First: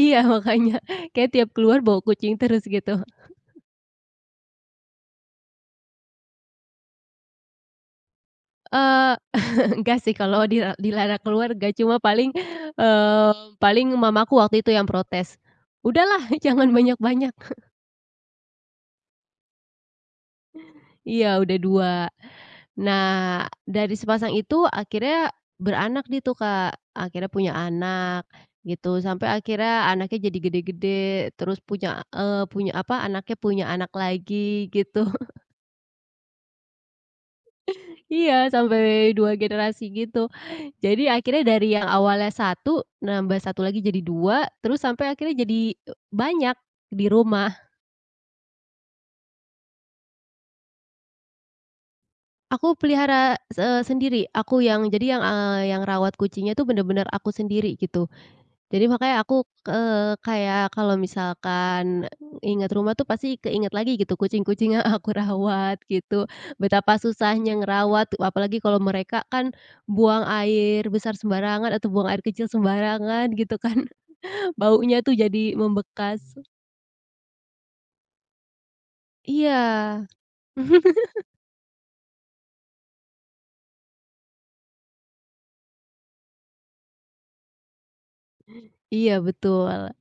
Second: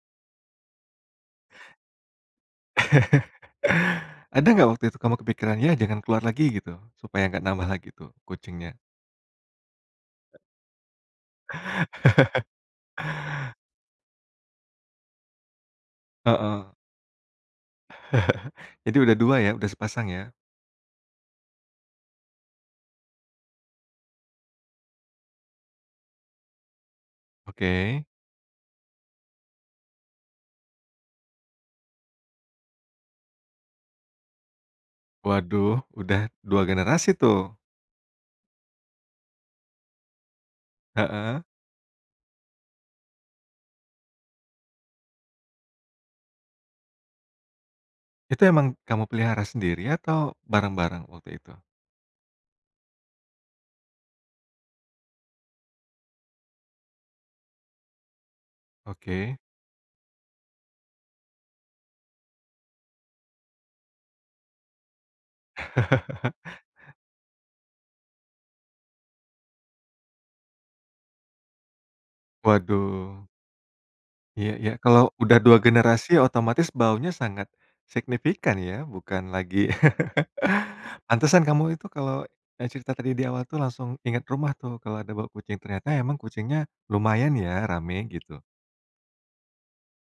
Iya makanya kayaknya tiap keluar bawa kucing terus gitu. Ada nggak waktu itu kamu kepikiran ya jangan keluar lagi gitu supaya nggak nambah lagi tuh kucingnya? Eee, enggak sih kalau dila dilarang keluar enggak cuma paling, eee, paling mamaku waktu itu yang protes, "Udahlah jangan Heeh. banyak-banyak." Jadi udah 2 ya? Udah sepasang ya? Iya udah 2, nah dari sepasang itu akhirnya beranak dia tuh Kak akhirnya punya Oke. anak gitu sampai akhirnya anaknya jadi gede-gede terus punya, eee, punya apa anaknya punya anak lagi gitu. Waduh udah 2 generasi tuh. Iya sampai 2 generasi gitu, jadi Heeh. akhirnya dari yang awalnya 1 nambah 1 lagi jadi 2 terus sampai akhirnya jadi banyak di rumah. Itu emang kamu pelihara sendiri atau bareng-bareng waktu itu? Aku pelihara se sendiri aku yang jadi yang, eee, yang rawat kucingnya itu benar-benar aku sendiri gitu, jadi makanya Oke. aku, eee, kayak kalau misalkan ingat rumah tuh pasti keinget lagi gitu kucing-kucing yang aku rawat gitu betapa susahnya ngerawat apalagi kalau mereka kan, buang air besar sembarangan atau buang air kecil Waduh. sembarangan gitu kan, Iya iya baunya kalau tuh udah jadi 2 generasi membekas. otomatis baunya sangat, signifikan ya bukan Iya. lagi pantesan kamu itu kalau, eee, cerita tadi di awal tuh langsung ingat rumah tuh kalau ada bau kucing ternyata emang kucingnya lumayan ya rame gitu? Iya betul.